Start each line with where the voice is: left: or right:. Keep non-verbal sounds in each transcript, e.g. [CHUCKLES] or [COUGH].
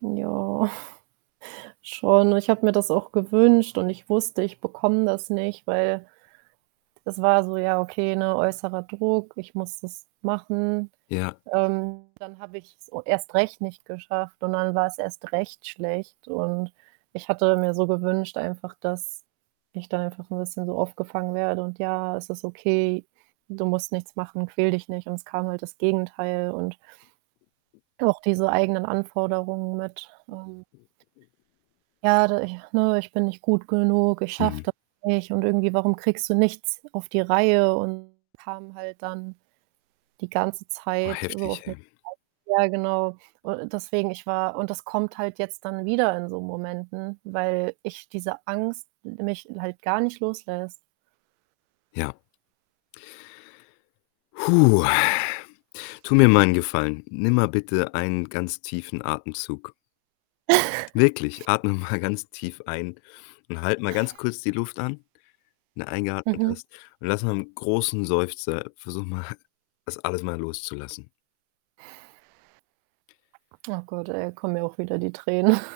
right: Ja, [CHUCKLES] schon. Ich habe mir das auch gewünscht und ich wusste, ich bekomme das nicht, weil es war so: „Ja, okay, ne, äußerer Druck, ich muss das machen.“
left: Ja.
right: Ähm, dann habe ich's so erst recht nicht geschafft und dann war's erst recht schlecht. Und ich hatte mir so gewünscht einfach, dass ich dann einfach 'n bisschen so aufgefangen werde und: „Ja, es ist okay. Du musst nichts machen, quäle dich nicht.“ Und es kam halt das Gegenteil und auch diese eigenen Anforderungen mit, ähm. „Ja, d ich, ne, ich bin nicht gut genug. Ich schaffe
left: Mhm.
right: das nicht“, und irgendwie: „Warum kriegst du nichts auf die Reihe?“ Und kam halt dann die ganze
left: Oh
right: Zeit so
left: heftig,
right: auf mich.
left: hey.
right: [UNINTELLIGIBLE] Ja, genau. U deswegen ich war und das kommt halt jetzt dann wieder in so Momenten, weil ich diese Angst mich halt gar nicht loslässt.
left: Ja. [EXHALES] Tu mir mal 'n Gefallen. Nimm mal bitte einen ganz tiefen Atemzug.
right: [CHUCKLES]
left: Wirklich, atme mal ganz tief ein und halt mal ganz kurz die Luft an, wenn du eingeatmet
right: Mhm.
left: hast. Und lass mal 'n großen Seufzer versuche mal, das alles mal loszulassen.
right: Oh Gott, ey, kommen mir auch wieder die Tränen.. [CHUCKLES]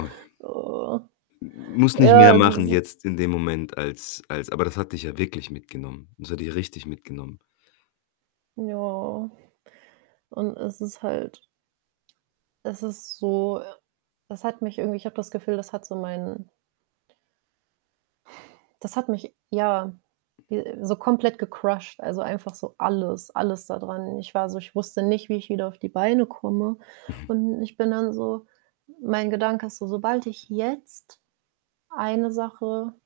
left: Oh.
right: Oh.
left: M m musst nicht mehr
right: Ja, es
left: machen
right: ist
left: jetzt in dem Moment als als aber das hat dich ja wirklich mitgenommen. Das hat dich richtig mitgenommen.
right: Ja. Und es ist halt es ist so das hat mich irgendwie ich habe das Gefühl, das hat so meinen das hat mich, ja, ge so komplett gecrusht, also, einfach so alles alles da dran. Ich war so ich wusste nicht, wie ich wieder auf die Beine komme.
left: Mhm.
right: Und ich bin dann so mein Gedanke ist so: „Sobald ich jetzt eine Sache“